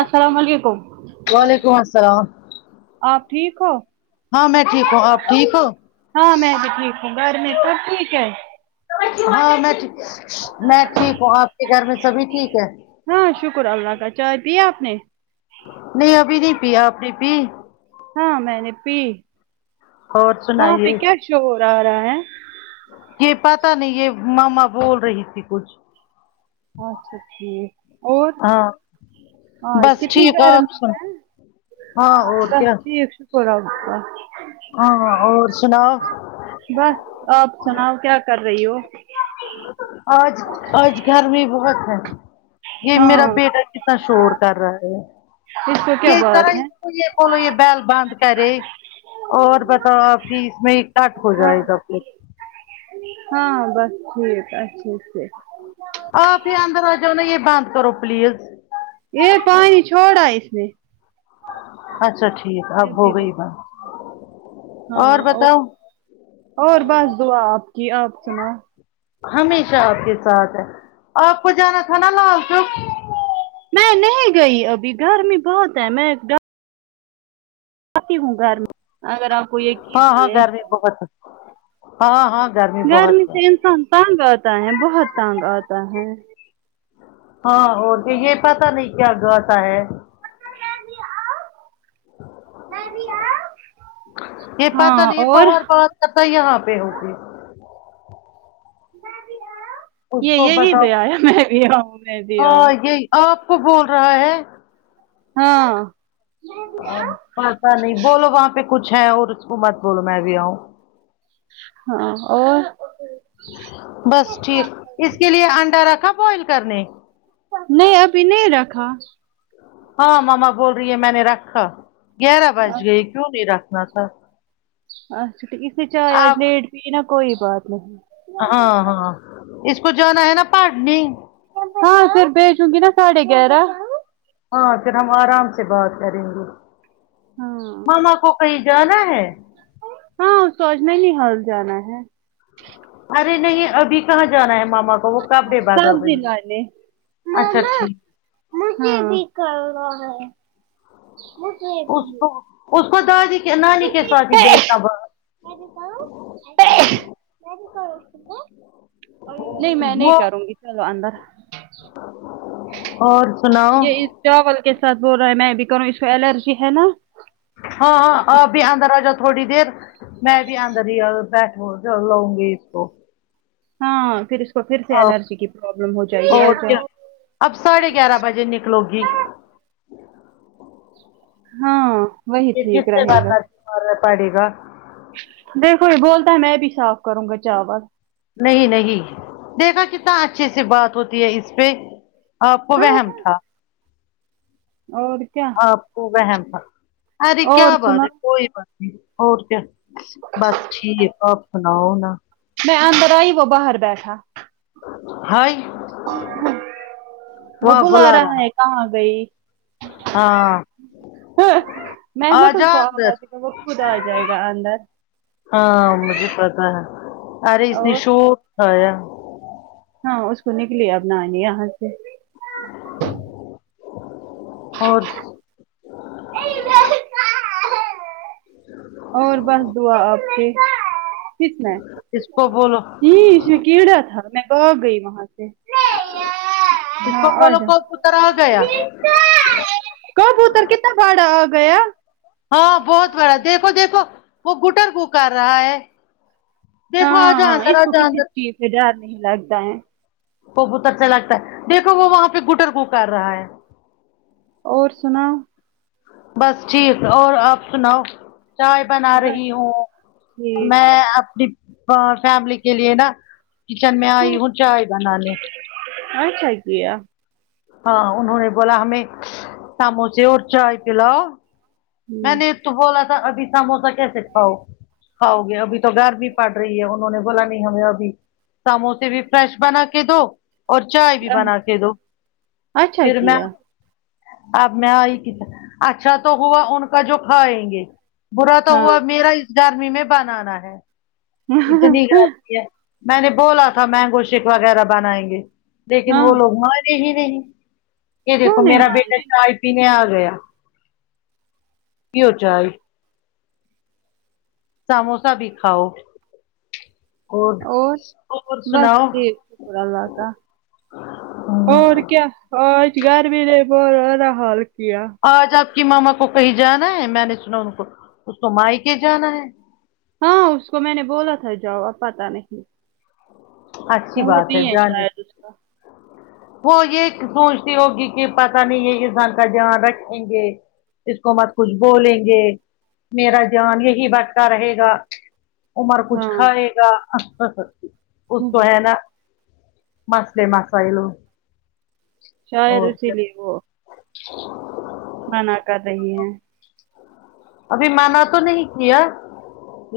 اسلام علیکم وعلیکم السلام آپ ٹھیک ہو ہاں میں ٹھیک ہوں آپ ٹھیک ہو ہاں میں بھی ٹھیک ہوں گھر میں سب ٹھیک ہے ہاں میں میں ٹھیک ہوں آپ کے گھر میں سبھی ٹھیک ہے ہاں شکر اللہ کا چائے پییا آپ نے نہیں ابھی نہیں پیا اپنی پی ہاں میں نے پی اور وہاں پہ سنائیے کیا شو ہو رہا رہا ہے یہ پتا نہیں یہ ماما بول رہی تھی کچھ اچھا ٹھیک ہاں ہاں اس بس کتنی ٹھیک گیر آپ میں سن ہے ہاں اور بس کیا ٹھیک شکسلہ ہاں اور سنا بس آپ سناؤ کیا کر رہی ہو آج آج گھرمی بھی بہت ہے یہ ہاں میرا بیٹا کتنا شور کر رہا ہے اس کو کیا یہ بات طرح ہے کولو یہ بیل بند کرے اور بس ہاں ٹھیک میں آپ کی اس میں کٹ ہو جائے گا ہاں بس ٹھیک اچھے سے آ پھر اندر آجا نا یہ بند کرو پلیز یہ پانی چھوڑا اس نے اچھا ٹھیک ہے اب یہ ہو بھی گئی بات ہاں اور اور بس دعا آپ کی آپ سنا ہمیشہ آپ کے ساتھ ہے آپ کو جانا تھا نا لال چوک میں نہیں گئی ابھی گھرمی بہت ہے میں سی ہوں گھر میں اگر آپ کو ایک ہاں ہاں گرمی بہت ہاں ہاں گرمی بہت ہے سے انسان تانگ آتا ہے بہت تانگ آتا ہے ہاں اور تو یہ پتا نہیں کیا گاتا ہے یہ ہاں پات نہیں یہ اور بھور بہت یہاں پہ ہوگی اس یہ کو یہی بتاؤ دے آیا میں بھی آؤں میں بھی آؤں ہاں یہ آپ کو بول رہا ہے ہاں پتہ نہیں بولو وہاں پہ کچھ ہے اور اس کو مت بولو میں بھی آؤ ہاں اور بس ٹھیک اس کے لیے انڈا رکھا بوئل کرنے نہیں ابھی نہیں رکھا ہاں ماما بول رہی ہے میں نے رکھا گیارہ بج گئی کیوں نہیں رکھنا تھا اچھا تو اسے چاے آج آپ لیٹ بھی نا کوئی بات نہیں ہاں ہاں اس کو جانا ہے نا پہاڑنی ہاں پھر بھیچوں گی نا ساڑھے گیارہ ہاں ہاں پھر ہم آرام سے بات کریں گے ماما کو کہیں جانا ہے ہاں توو اجم نہیں حال جانا ہے ارے نہیں ابھی کہاں جانا ہے ماما وہ کابے بادل گئی سبزی لانے اچھا ٹھیک ہمم مجھے بھی کرنا ہے اس کو اس کو دادی نانی کے ساتھ ہی بیٹھا بس نہیں میں نہیں وہ کروں گی چلو اندر اور سناؤ یہ اس چاول کے ساتھ بول رہا ہے میں بھی کروں اس کو الرجی ہے نا ہاں ہاں آ بی اندر آجا تھوڑی دیر میں بھی آندر ہی بیٹھ لوں گی اس کو ہاں پھر تو پھر سے آپ الرجی کی پرابلم ہو جائے اور گی کیا اب ساڑھے گیارہ بجے نکلو گی ہاں وہی یہ کس ٹھیک سے رہے گا کرنا مار پڑے گا دیکھو یہ بولتا میں بھی صاف کروں گا چاول نہیں نہیں دیکھا کتنا اچھے سے بات ہوتی ہے اس پہ آپ کو ہاں وہم تھا اور کیا سب کو وہم تھا ارے کیا اور بات سنا ہے کوئی بات نہیں اور کیا بس ٹھیک آپ سناؤ نا میں اندر آئی وہ باہر بیٹھا ہائی وہ بلا رہا ہے کہاں گئی ہاں ہا میں نہ آ تجھ جا کو اندر آواز دوںگا وہ خود آ جائے گا اندر ہاں ں مجھے پتا ہے ارے اس نے اور شور آٹھایا ہاں اس کو نکلی اب نانی یہاں سے اور اور بس دعا آپ کی کتنا ہے اس کو بولو جی یہش کیڑا تھا میں بھاگ گئی وہاں سے [unintelligible] اس ہاں کو بولو اجاو کبوتر آ گیا کبوتر کتنا بڑا ہو گیا ہاں بہت بڑا دیکھو دیکھو وہ غٹرغن کر رہا ہے دیکھو آ جاؤ ہاں اندر اس آ کو جاؤ کسی اندر چیز سے ڈر نہیں لگتا ہے وہ بہت اچھا لگتا ہے دیکھو وہ وہاں پہ غٹر غن کر رہا ہے اور سناو بس ٹھیک اور آپ سناؤ چائے بنا بس رہی ہوں ٹھیک میں اپنی فہ فیملی کے لیے نا کچن میں آئی ہوں چائے بنانے اچھا کیا ہاں انہوں نے بولا ہمیں ساموسے اور چائے پلاؤ میں نے تو بولا تھا ابھی سموسا کیسے کھاؤ کھاؤ گے ابھی تو گرمی پڑ رہی ہے انہوں نے بولا نہیں ہمیں ابھی سموسے بھی فریش بنا کے دو اور چائے بھی بنا کے دو اچھا پھر میں کیا اب میں آئی کچن اچھا تو ہوا ان کا جو کھائیں گے برا تو ہاں ہوا میرا اس گرمی میں بنانا ہے اتنی گرمی ہے میں نے بولا تھا مینگو شیک وغیرہ بنائیں گے لیکن ہاں وہ لوگ مانے ہی نہیں یہ کیوں دیکھو نہیں میرا بیٹا مانے چائے پینے آ گیا پیو چاۓ سموسا بھی کھاؤ اور اور بس سناؤ ٹھیک شکر اللہ کا اور کیا آج گرمی نے بہت برا حال کیا آج آپ کی ماما کو کہیں جانا ہے میں نے سنا ان کو اس کو میکے جانا ہے ہاں اس کو میں نے بولا تھا جاو اب پتہ نہیں اچھی موڈ بات ہے نہیں جانے شاید اس کا وہ یہ سوچتی ہوگی کہ پتہ نہیں یہ گھر کا دھیان رکھیں گے اس کو مت کچھ بولیں گے میرا جان یہی بٹتا رہے گا عمر کچھ ہاں کھائے گا ا اہ اس ہوں، کو ہے نا مسئلے مسائل شاید اور اسی کیا مانا کر رہی ہے ابھی مانا تو نہیں کیا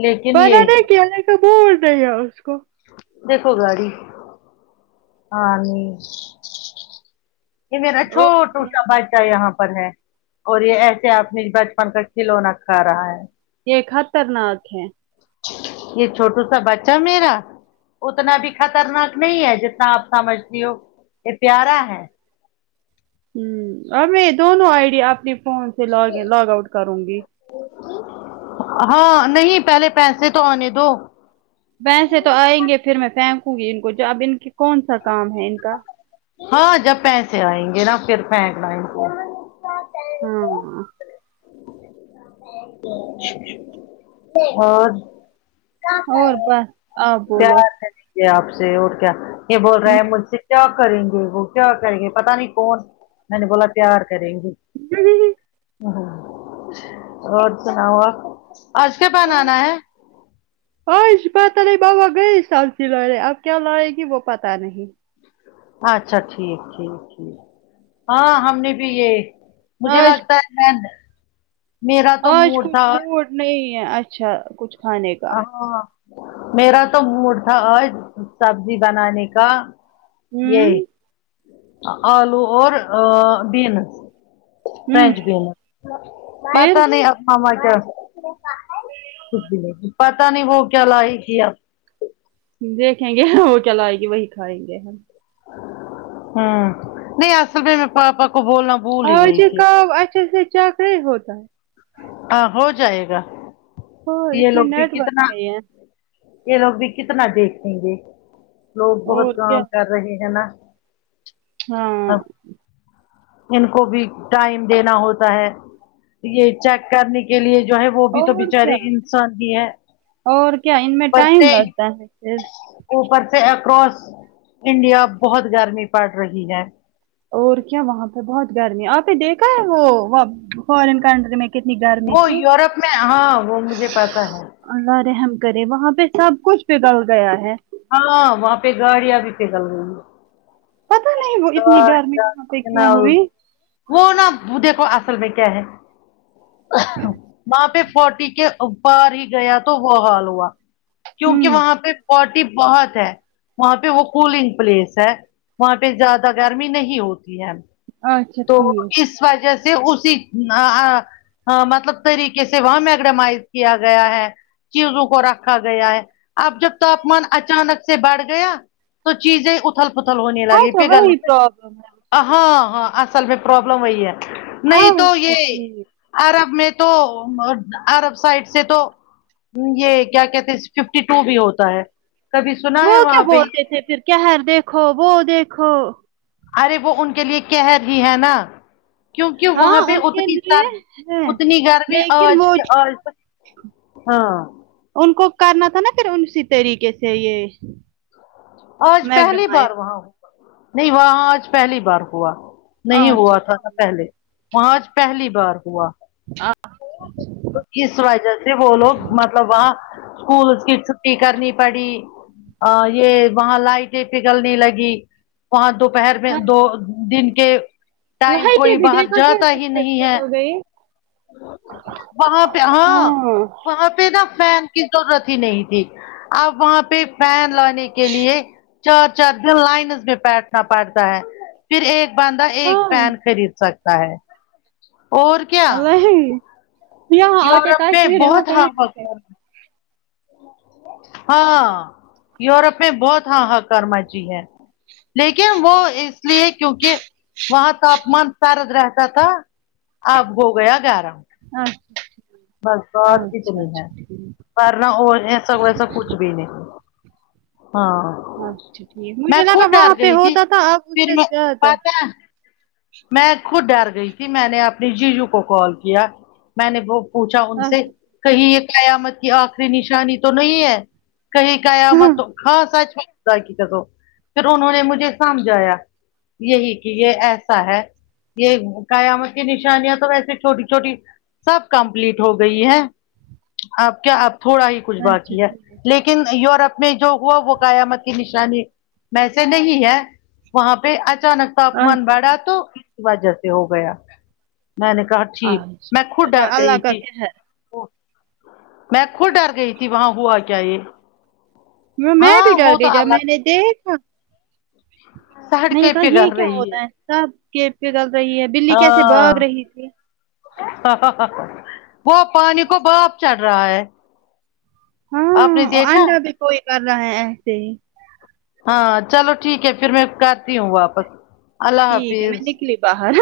لیکن یہ [unintelligible] دیکھو گاڑی ہاں نہیں یہ میرا اور چھوٹو سنا کا بچھہ یہاں پر ہے اور یہ ایسے آپنی بچپن سے کھلونا کھا رہا ہے یہ خطرناک ہے یہ چھوٹو سا بچھہ میرا اتنا بھی خطرناک نہیں ہے جتنا آپ سمجھتی ہو یہ پیارا ہے اب میں دونوں آئی ڈی اپنی فون سے لوگ ان لوگ آؤٹ کروں گی ہاں نہیں پہلے پیسے تو آنے دو ویسے تو آئیں گے پھر میں پھینکوں گی ان کو جو اب ان کے کون سا کام ہے ان کا ہاں جب پیسے آئیں گے نا پھر پھینکنا انکو ہاں اور اور بس آپ بولو پیار کریں آپ سے اور کیا یہ بول رہے ہیں مجھ سے کیا کریں گے وہ کیا کریں گے پتا نہیں کون میں نے بولا پیار کریں گے [unintelligible] اور سناؤ آپ آج کیا بنانا ہے آج پتہ نہیں بابا گئے سبزی لانے اب کیا لائے گی وہ پتا نہیں اچھا ٹھیک ٹھیک ٹھیک ہاں ہم نے بھی یہ مجھے آج لگتا ہے میرا تو آج موڈ کچھ تھا آج- موڈ نہیں ہے اچھا کچھ کھانے کا ہاں میرا تو موڈ تھا آج سبزی بنانے کا ہوں یہی آلو اور بین ہوں فرنچ بین پھر پتا نہیں ہاں مگر پتا نہیں وہ کیا لائے کی آب دیکھیں گے وہ کیا لیگی وہی کھائیں گے ہم ہممم نہیں اصل میں پاپا کو بولنا بھول ہی اج گئی تھی کا اچھے سے چک نہیں ہوتا ہاں ہو جائے گا اور اس یہ میں لوگ بھی نیٹ ورک کتنا نہیں ہے یہ لوگ بھی کتنا دیکھیں گے لوگ اور بہت کیا کام کر رہے ہے نا ہاں اب ان کو بھی ٹائم دینا ہوتا ہے یہ چیک کرنے کی کے لیے جو ہے وہ بھی تو اور کیا بچارے انسان ہی ہے اور کیا ان میں اوپر ٹائم سے لگتا ہے پھر اوپر سے اکراس انڈیا بہت گرمی پڑ رہی ہے اور کیا وہاں پہ بہت گرمی آپ نے دیکھا ہے وہ فارن کنٹری میں کتنی گرمی وہ تھی یوروپ میں ہاں وہ مجھے پتا ہے اللہ رحم کرے وہاں پہ سب کچھ پگل گیا ہے ہاں وہاں پہ گاڑیاں بھی پگل گئیں گے پتا نہیں وہ اتنی اور گرمی کیا وہاں پہ کیوں سناؤ ہوئی وہ نہ دیکھو اصل میں کیا ہے وہاں پہ فوٹی کے ا پار ہی گیا تو وہ حال ہوا کیونکہ ہوں وہاں پہ پارٹی بہت ہے وہاں پہ وہ کولنگ پلیس ہے وہاں پہ زیادہ گرمی نہیں ہوتی ہے اچھا تو ٹھیک اس وجہ سے اسی ہاں مطلب طریقے سے وہاں میگڈمائز کیا گیا ہے چیزوں کو رکھا گیا ہے اب جب تاپمان اچانک سے بیٹھ گیا تو چیزیں پتھل پتھل ہونے والی اچھا ہے گل وہی پرابلم ہے ہاں ہاں اصل میں پرابلم وہی ہے نہیں تو اچھا یہ ٹھیک عرب میں تو عرب سائڈ سے تو یہ کیا کہتے ہیں اس ففٹی ٹو بھی ہوتا ہے کبھی سنا وہ ہے کیا وہاں پہ بولتے تھے پھر کھر دیکھو وہ دیکھو ارے وہ ان کے لیے کهر ہی ہے نا کیونک ہاں وہاں پہ ان کے اتنی لیے سر ہے اتنی گرمی لیکن آج وہ آج تک ہاں ان کو کرنا تھا نا پھر اسی طریقے سے یہ آج پہلی میگڈمائز بار وہاں نھی وہان آج پہلی بار ہوا نہیں ہوا تھا اچھا نہ پہلے وہاں آج پہلی بار ہوا [unintelligible] تو اس وجہ سے وہ لوگ مطلب وہاں اسکولس کی چھٹی کرنی پڑی یہ وہاں لائٹیں پگلنے لگی وہاں دوپہر میں دو دن کے ٹائم لائٹیں کوئی بھی باہر دیکھا جاتا ہی کیسے نہیں ہے پگل گئی وہاں پہ ہاں وہاں پہ نا فین کی ضرورت ہی نہیں تھی اب وہاں پہ فین لانے کے لیے چار چار دن لائنز میں بیٹھنا پڑتا ہے پھر ایک بندہ ایک ہائے پین خرید سکتا ہے اور کیا وہی یہاں آتے یورپ میں کاشمیر یہاں بہت پے ہاں ہاں یوروپ میں بہت ہاں ہاں کار مچی ہے لیکن وہ اس لیے کیونکہ وہاں تاپمان سارد رہتا تھا اب ہو گیا گیارہ ہاں بس بات اتنی ہے ورنا اور ایسا کو ایسا کچھ بھی نہیں ہاں اچھا ٹھیک میں مجھے لگا خود ڈر وہاں پہ گئی تھی ہوتا تھا اب اس پھر سے میں زیادہ پتا میں خود ڈر گئی تھی میں نے اپنی جیجو کو کال کیا میں نے وہ پوچھا ان سے اچھا کہیں یہ قیامت کی آخری نشانی تو نہیں ہے کہیں ہاں، قیامت تو ہاں سچ میں [unintelligible] پھر انہوں نے مجھے سمجھایا یہی کہ یہ ایسا ہے یہ قیامت کی نشانیاں تو ویسے چھوٹی چھوٹی سب کمپلیٹ ہو گئی ہے اب کیا اب تھوڑا ہی کچھ اچھا باقی ہے ٹھیک لیکن یورپ میں جو ہوا وہ قیامت کی نشانی میں سے نہیں ہے وہاں پہ اچانک تاپمان اچھا بڑھا تو وجہ سے ہو گیا میں نے کہا ٹھیک میں خود اچھا ڈر اللہ گئی کا تھی [unintelligible] میں کھود ڈر گئی تھی وہاں ہوا کیا یہ میں میں بھی ہاں ڈر وہ تو گئی جب میں نے اللہ دیکھا [inaudible] میں نے کہا یہ پگھل کیا رہی ہوتا ہے سب کی [unintelligible] بلی کیسے بھاگ ہاں رہی تھی وہ پانی کو باپ چڑھ رہا ہے آپ نے ہاں اور دیکھا انڈا بھی کوئی کر رہا ہے ایسے ہی ہاں چلو ٹھیک ہے پھر میں کرتی ہوں واپس اللہ ٹھیک ہے میں حافظ نکلی باہر